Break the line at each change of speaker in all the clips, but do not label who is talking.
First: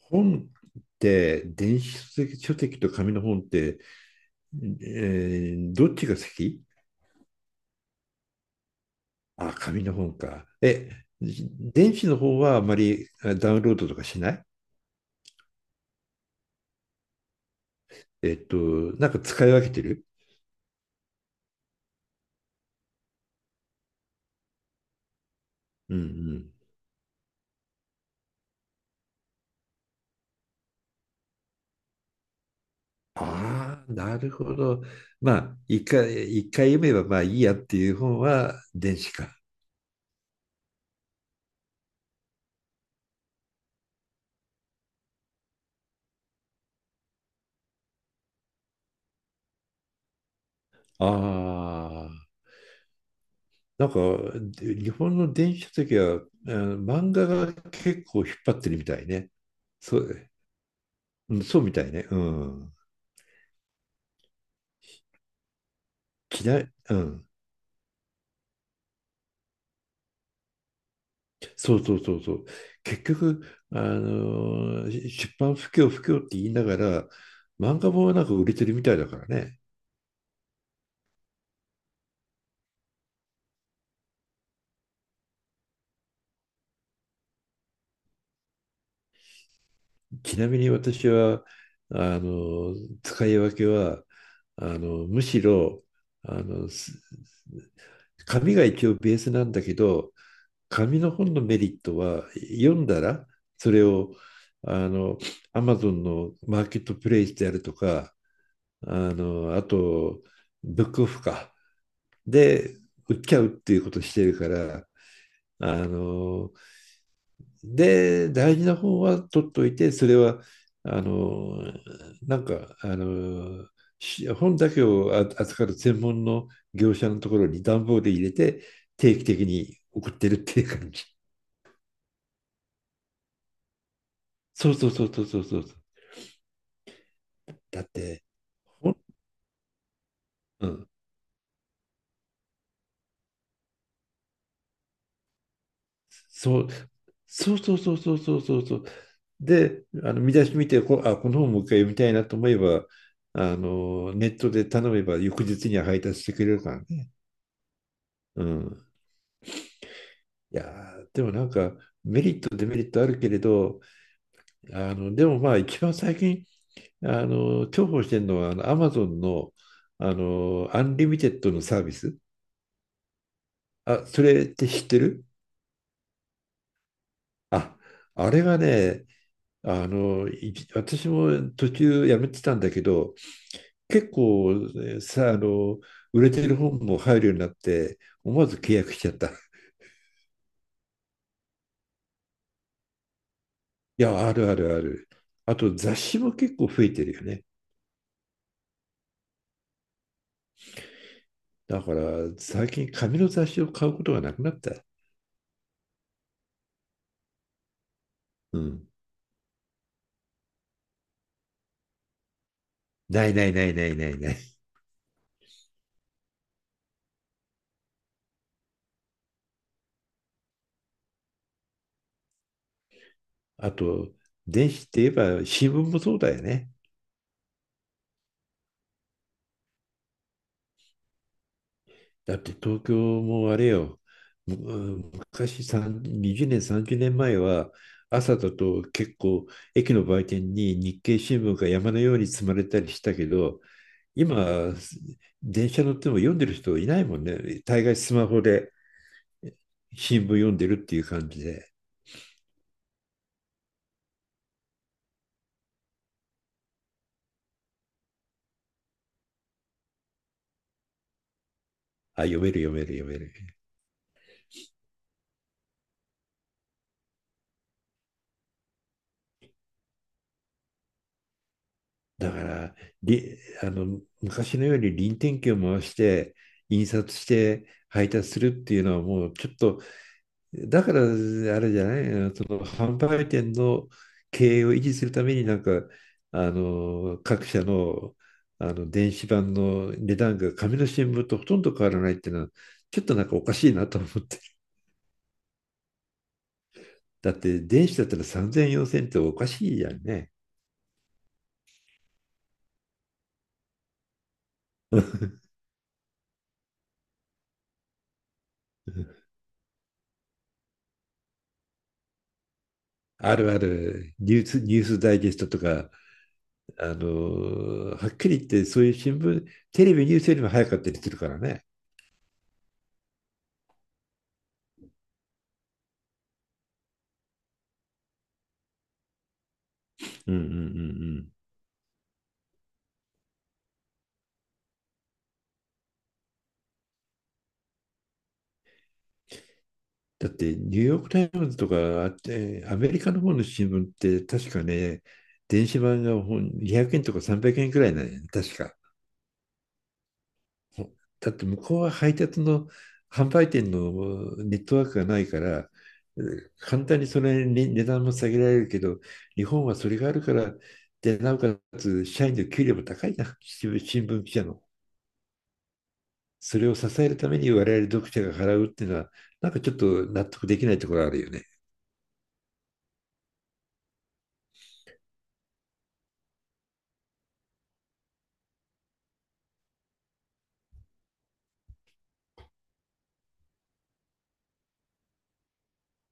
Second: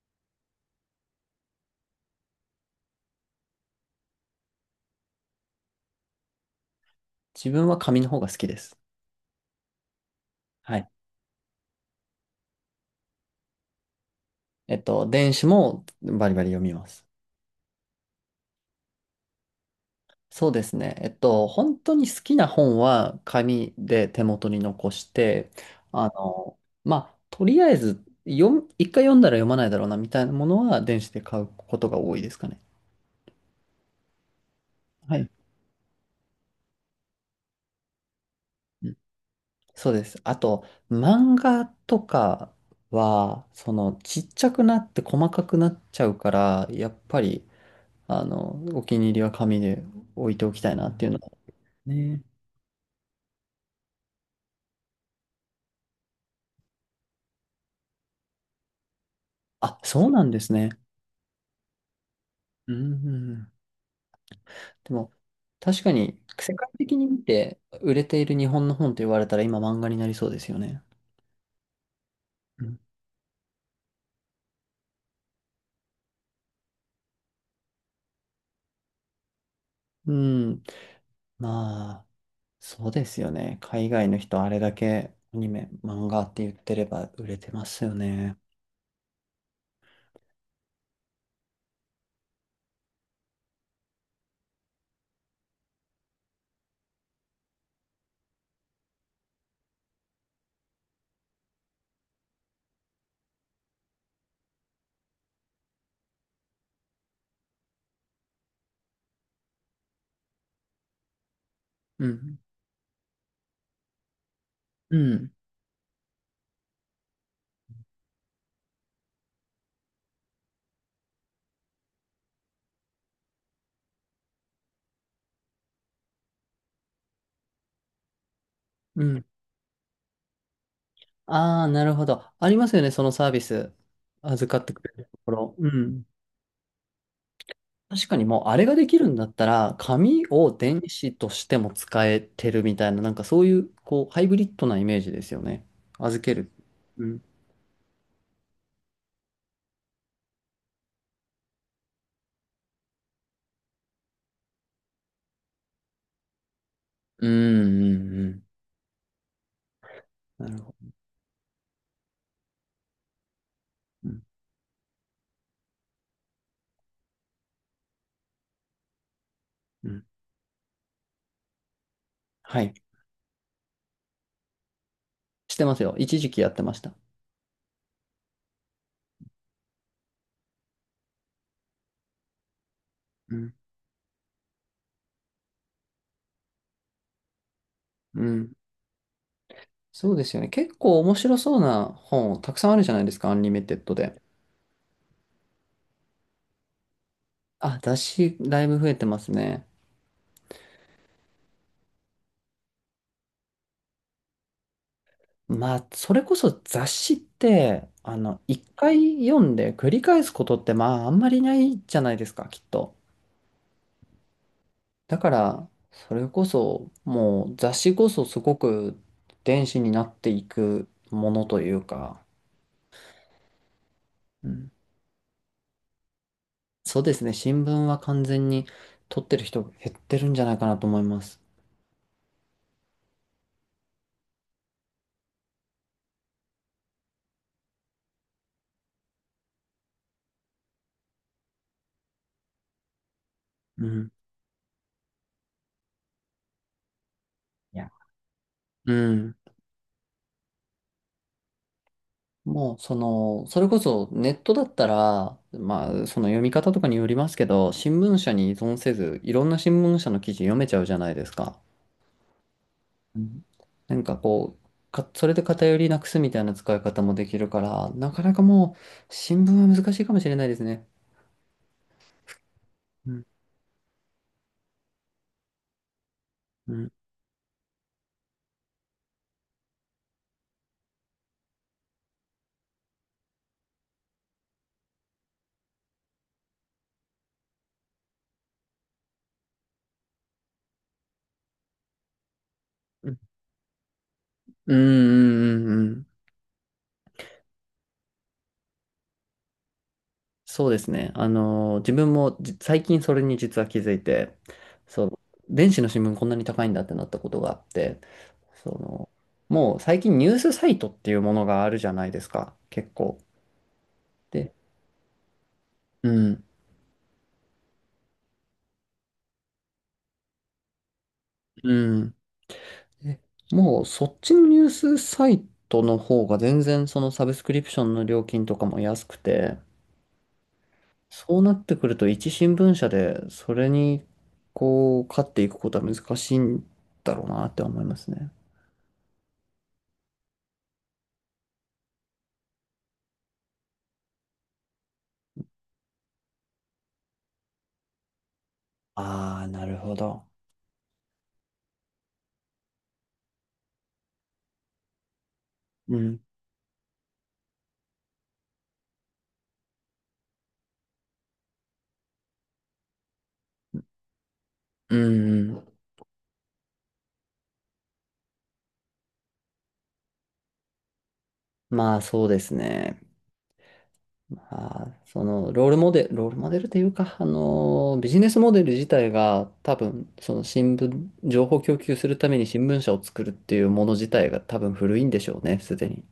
本って電子書籍と紙の本って、どっちが先？
自分は紙の方が好きです。
あ、紙の本か。
はい。
え、電子の方はあまりダウンロードとかしない。
電子もバリバリ読みます。
えっと、なんか使い分けてる？
そうですね。本当に好きな本は紙で手元に残して、
うんうん。
とりあえず読む、一回読んだら読まないだろうなみたいなものは電子で買うことが多いですかね。
ああ、なるほど。
はい。
まあ、一回読めばまあいいやっていう本は
うん。
電子か。
そうです。あと、漫画とかは、その、ちっちゃくなって細かくなっちゃうから、やっぱり、あの、お気に入りは紙で置いておきたいなって
あ
いうの
あ、
ねえ。
なんか、で日本の電子書籍は、あの漫画が結構引っ張ってるみたいね。
あ、
そ
そうなん
う、
ですね。
うん、そうみたいね。う
う
ん。
ん、でも、確かに、世
嫌
界
い、う
的に見
ん。
て売れている日本の本と言われたら今漫画になりそうですよね。
そうそうそうそう。
うん。
結局、出版不況って言いながら、漫画もなんか売れてるみたいだからね。
うん。まあ、そうですよね。海外の人あれだけアニメ、漫画って言ってれば売れてますよね。
ちなみに私は、あの使い分けは、むしろ、あのーす紙が一応ベースなんだけど、紙の本のメリットは、読んだら、それを、あの、Amazon のマーケットプレイスであるとか、あと、ブックオフか。
うん。
で、売っちゃうっていうことをしてるから、
うん。
あの、で、大事な本は取っといて、それは、あの、なんか、本だけを扱う専門の業者のところに段ボールで入れて、
う
定
ん。
期的に送ってるっていう感じ。
ああ、なるほど。ありますよね、そのサービス。預かっ
そ
て
う
く
そう
れる
そう
と
そう
こ
そう
ろ。
そう。
うん。
だっ
確か
て、
にもうあれがで
ほ
き
ん
るんだったら、紙を
う
電
ん
子としても使えてるみたいな、なんかそういう、こう、ハイブリッドなイメージですよね。預ける。
そう、
うん。
そうそうそうそうそうそうそう。で、あの見出し見てあ、この本もう一回読みたいなと思えば、ネットで頼めば翌日には配達してくれるからね。
うん、うん、う
う
ん。
ん。
な
い
る
や
ほど。
ー、でもなんかメリット、デメリットあるけれど、
うん、
でもまあ一番最近、重宝してるのは、アマゾンの、
うん。
アンリミテッドのサービス。
はい。
あ、それって知ってる？
してますよ。一時期やってました。
あ、あれがね、私も途中やめてたんだけど、
うん。
結構ねさ、あの、売れてる本も入るようになって、
う
思わ
ん。
ず契約しちゃった。い
そうですよね。結構面白そうな本、たくさんあるじゃないですか、アンリミテッドで。
や、あるあるある。あと雑誌も結構増えてるよね。
あ、雑誌、だいぶ増えてますね。
だから最近紙の雑誌を買うことがなくなった。
まあ、それこそ雑誌って、あの、
う
一
ん。
回読んで繰り返すことって、まあ、あんまりないじゃないですか、きっと。
ないないないないないない。
だから、それこそ、もう雑誌こそすごく電子になっていくものというか、
あと、
うん、
電子って言えば新聞もそうだよね。
そうですね、新聞は完全に取ってる人減ってるんじゃないかなと思います。
だって東京もあれよ、昔3 20年、30年前は朝だと結構駅の売店に日経新聞が山のように積まれたりしたけど、
うん。
今、電車乗っても読んでる人いないもんね。
い
大
や、
概スマホで
うん。
新聞読んでるっていう感じで、
もう、その、それこそネットだったら、まあ、その読み方とかによりますけど、新聞社に依存せず、いろんな新聞社の記事読めちゃうじゃないですか。
あ、読める読める読
う
め
ん。
る。
なんかこう、か、それで偏りなくすみたいな使い方もできるから、なかなかもう、新聞は難しいかもしれないですね。
だから、
うん、
りあの昔のように臨転機を回して、
う
印
ん、
刷して配達するっていうのはもうちょっと。だから、あれじゃない、その販売店の経営を維持するために、なんか、各社の、電子版の値段が紙の新聞とほとんど変わらないっていうのは、ちょっ
う
と
ん、
なんかおかしいなと思って。
うん、うん、うん。うん、
だって、電子だったら三千四千っておかしいじゃんね。
そうですね。あの、自分も最近それに実は気づいて、そう、電子の新聞こんなに高いんだってなったことがあって、その、もう最近ニュースサイトっていうものがあるじゃないですか、結構。
あるある、
で、
ニュースダイジェストとか、
うん、
はっきり言って、そういう新聞、テレビニュースよりも早かったりするからね。
うん。でもうそっちのニュースサイトの方が全然そのサブスクリプションの料金とかも安くて、
うんうんうんうん。
そうなってくると一新聞社でそれにこう、勝っていくことは難しいんだろうなって思いますね。
だってニューヨーク・タイムズとか、あってアメリカの方の新聞って確かね、電子版が200円とか300円くえんくらいなんやね、確か。
ああ、なるほど。
だって向こうは配達の販売店のネットワークがないから、
うん。
簡単にそれにね値段も下げられるけど、日本はそれがあるから、で、なおかつ社員の給料も高いな、新聞記者の。
うん、うん。
それを支えるために我々読者が払うっていうのは、なんかちょっと納得できないところあるよね。
まあ、そうですね。まあ、そのロールモデル、ロールモデルというか、あの、ビジネスモデル自体が多分、その新聞、情報供給するために新聞社を作るっていうもの自体が多分古いんでしょうね、すでに。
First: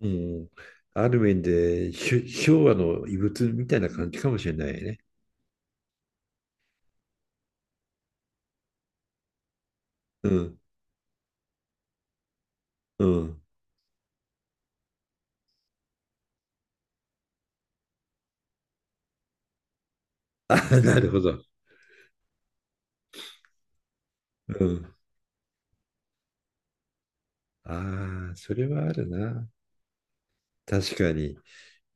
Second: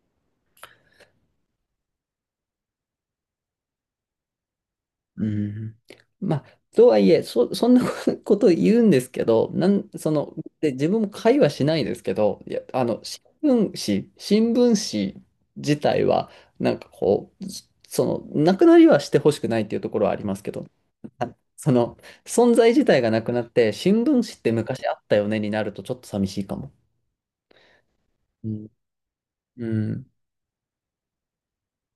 うん。ある面で、昭和の遺物みたいな感じかもしれないね。
うん。まあ、とはいえ、そ、そんな こと言うんですけど、なん、そ
う
の、
ん。
で、自分も会話しないですけど、いや、あの、
うん。
新聞紙自体は、なんかこう、その、なくなりはしてほしくないっていうところはありますけど、
なるほ
あ、
ど。
その、存在自体がなくなって、新聞紙って
う
昔あ
ん。
ったよねになると、ちょっと寂しいかも。
ああ、
う
それ
ん。
はあるな。
うん。
確かに。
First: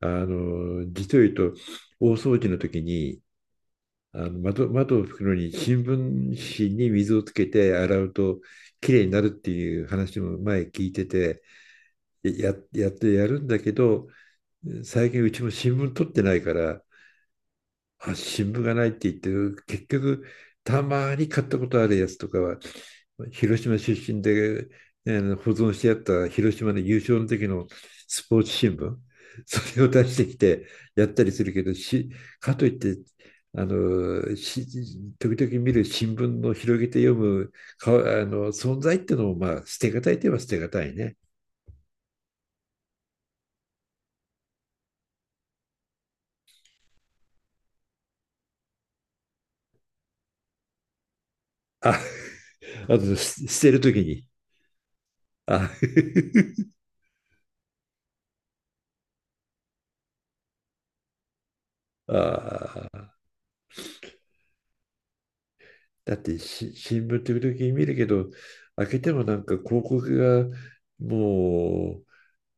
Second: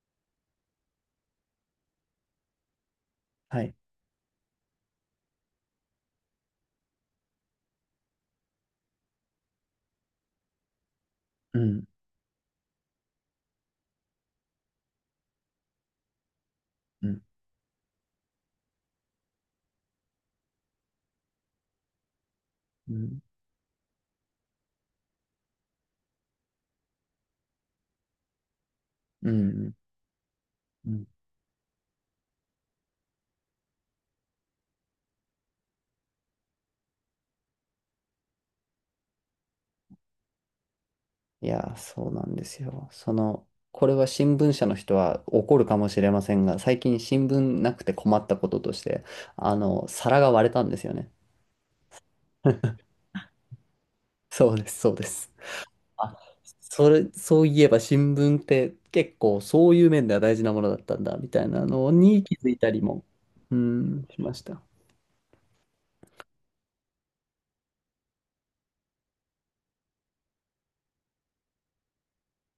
実を言うと、大掃除の時に、
はい。
あの窓を拭くのに新聞紙に水をつけて洗うときれいになるっていう話も前聞いてて、
うん。
やってやるんだけど、最近うちも新聞取ってないから、
うん。
新聞がないって言ってる、結局、たまに買ったことあるやつとかは、
うん。
広島出身で、ね保存してあった広島の優勝の時のスポーツ新聞、
うん。
それを出してきて
うん。
やったりするけど、かといって、あのし時々見る新聞の広げて読むあの存在っていうのも、まあ、捨てがたいといえば捨てがたいね。
いや、そうなんですよ。その、これは新聞社の人は怒るかもしれませんが、最近新聞なくて困ったこととして、あの、皿が割れたんですよね。
あ、あと、捨てる時に。
そうです、そうです。
あ。
あ、それ、そういえば新聞って結構そういう面では大事なものだったんだ、みたいなの に気づいたりも、
あ。
うん、しました。
だって新聞時々見るけど、開けてもなんか広告がも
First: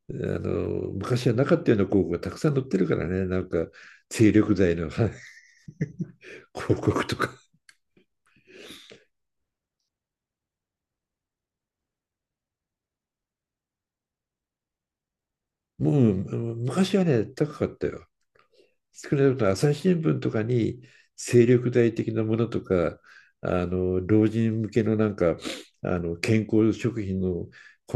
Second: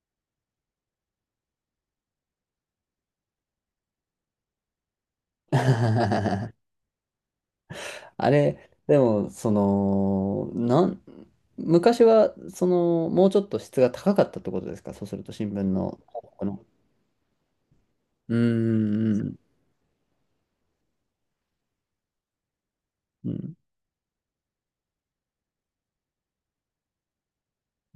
う、昔はなかったような広告がたくさん載ってるからね、なんか、精力剤の 広 告とか。
あれ、でも、その、なん、昔は、その、もうちょっと質が高かったってことですかそうすると、新聞
も
の、こ
う
の、
昔はね、高かったよ。
うー
少な
ん、
くとも朝日新聞とかに精力剤的なものとか、
うん、
老人向けのなんか、健康食品の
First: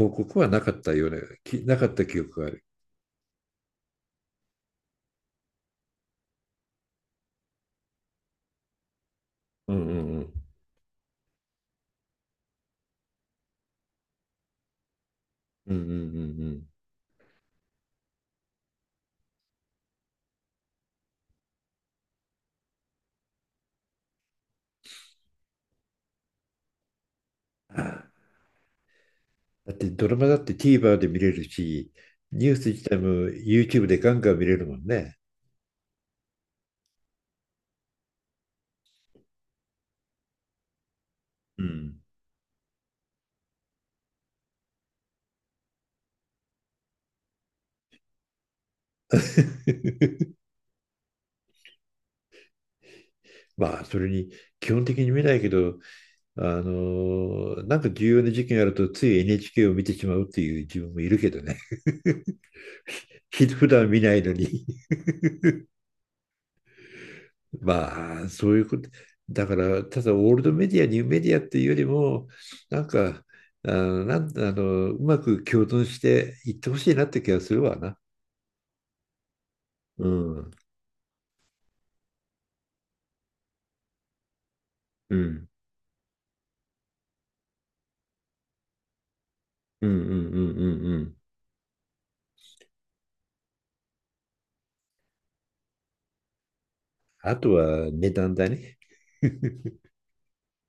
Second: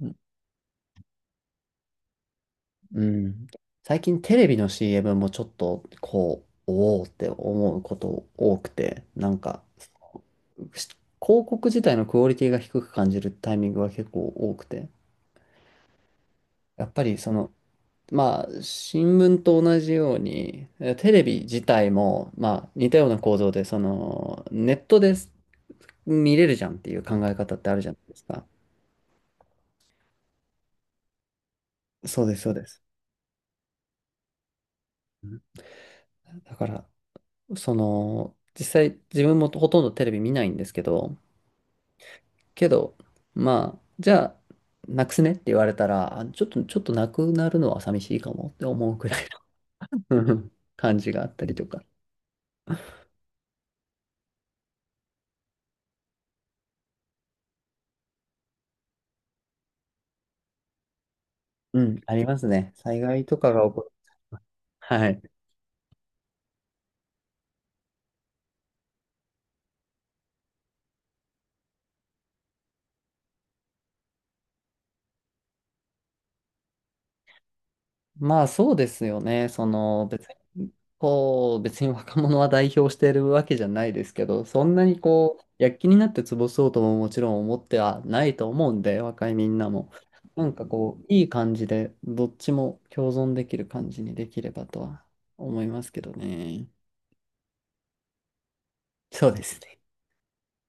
うん、
告はなかったような、なかった記憶がある。
うん、最近テレビの CM もちょっと、こう、おおって思うこと多くて、なんか、
うんうんうん。
し広告自体のクオリティが低く感じるタイミングが結構多くて、
うんうんうん
やっぱりその、まあ、新聞と同じように、えテレビ自体も、まあ、似たような構造で、その、ネットで見れるじゃんっていう考え方ってあ
う
るじゃない
ん。
ですか。
だってドラマだって TVer で見れるし、
そうです、
ニ
そ
ュ
う
ー
で
ス
す。
自体も YouTube でガンガン見れるもんね。
うん、だから、その、実際自分もほとんどテレビ見ないんですけど、
うん。
けど、まあ、じゃあ、なくすねって言われたら、あちょっと、ちょっとなくなるのは寂しいかもって思うくらい の 感じがあったりとか。
まあ、それに基本的に見ないけど、なんか重要な事件あるとつい NHK を見てしまうっていう自分もいるけどね。
うん、あり ますね。災害とかが
普
起こ
段
る。
見ないのに。
はい。
まあ、そういうこと。だから、ただオールドメディア、ニューメディアっていうよりも、なんか、あの、なん、あの、うまく共存していってほしいなって気がするわな。
まあ、そうですよね。その
う
別
ん。
に、こう、別に若者は代表しているわけじゃないですけど、そんなに
う
こう、
ん
躍起になって潰そうとももちろん思ってはないと思うんで、若いみんな
う
も。
んうんう
なん
んう
か
ん
こ
う
う、
ん。
いい感じで、どっちも共存できる感じにできればとは思いますけどね。
あとは値段だね。
そうですね。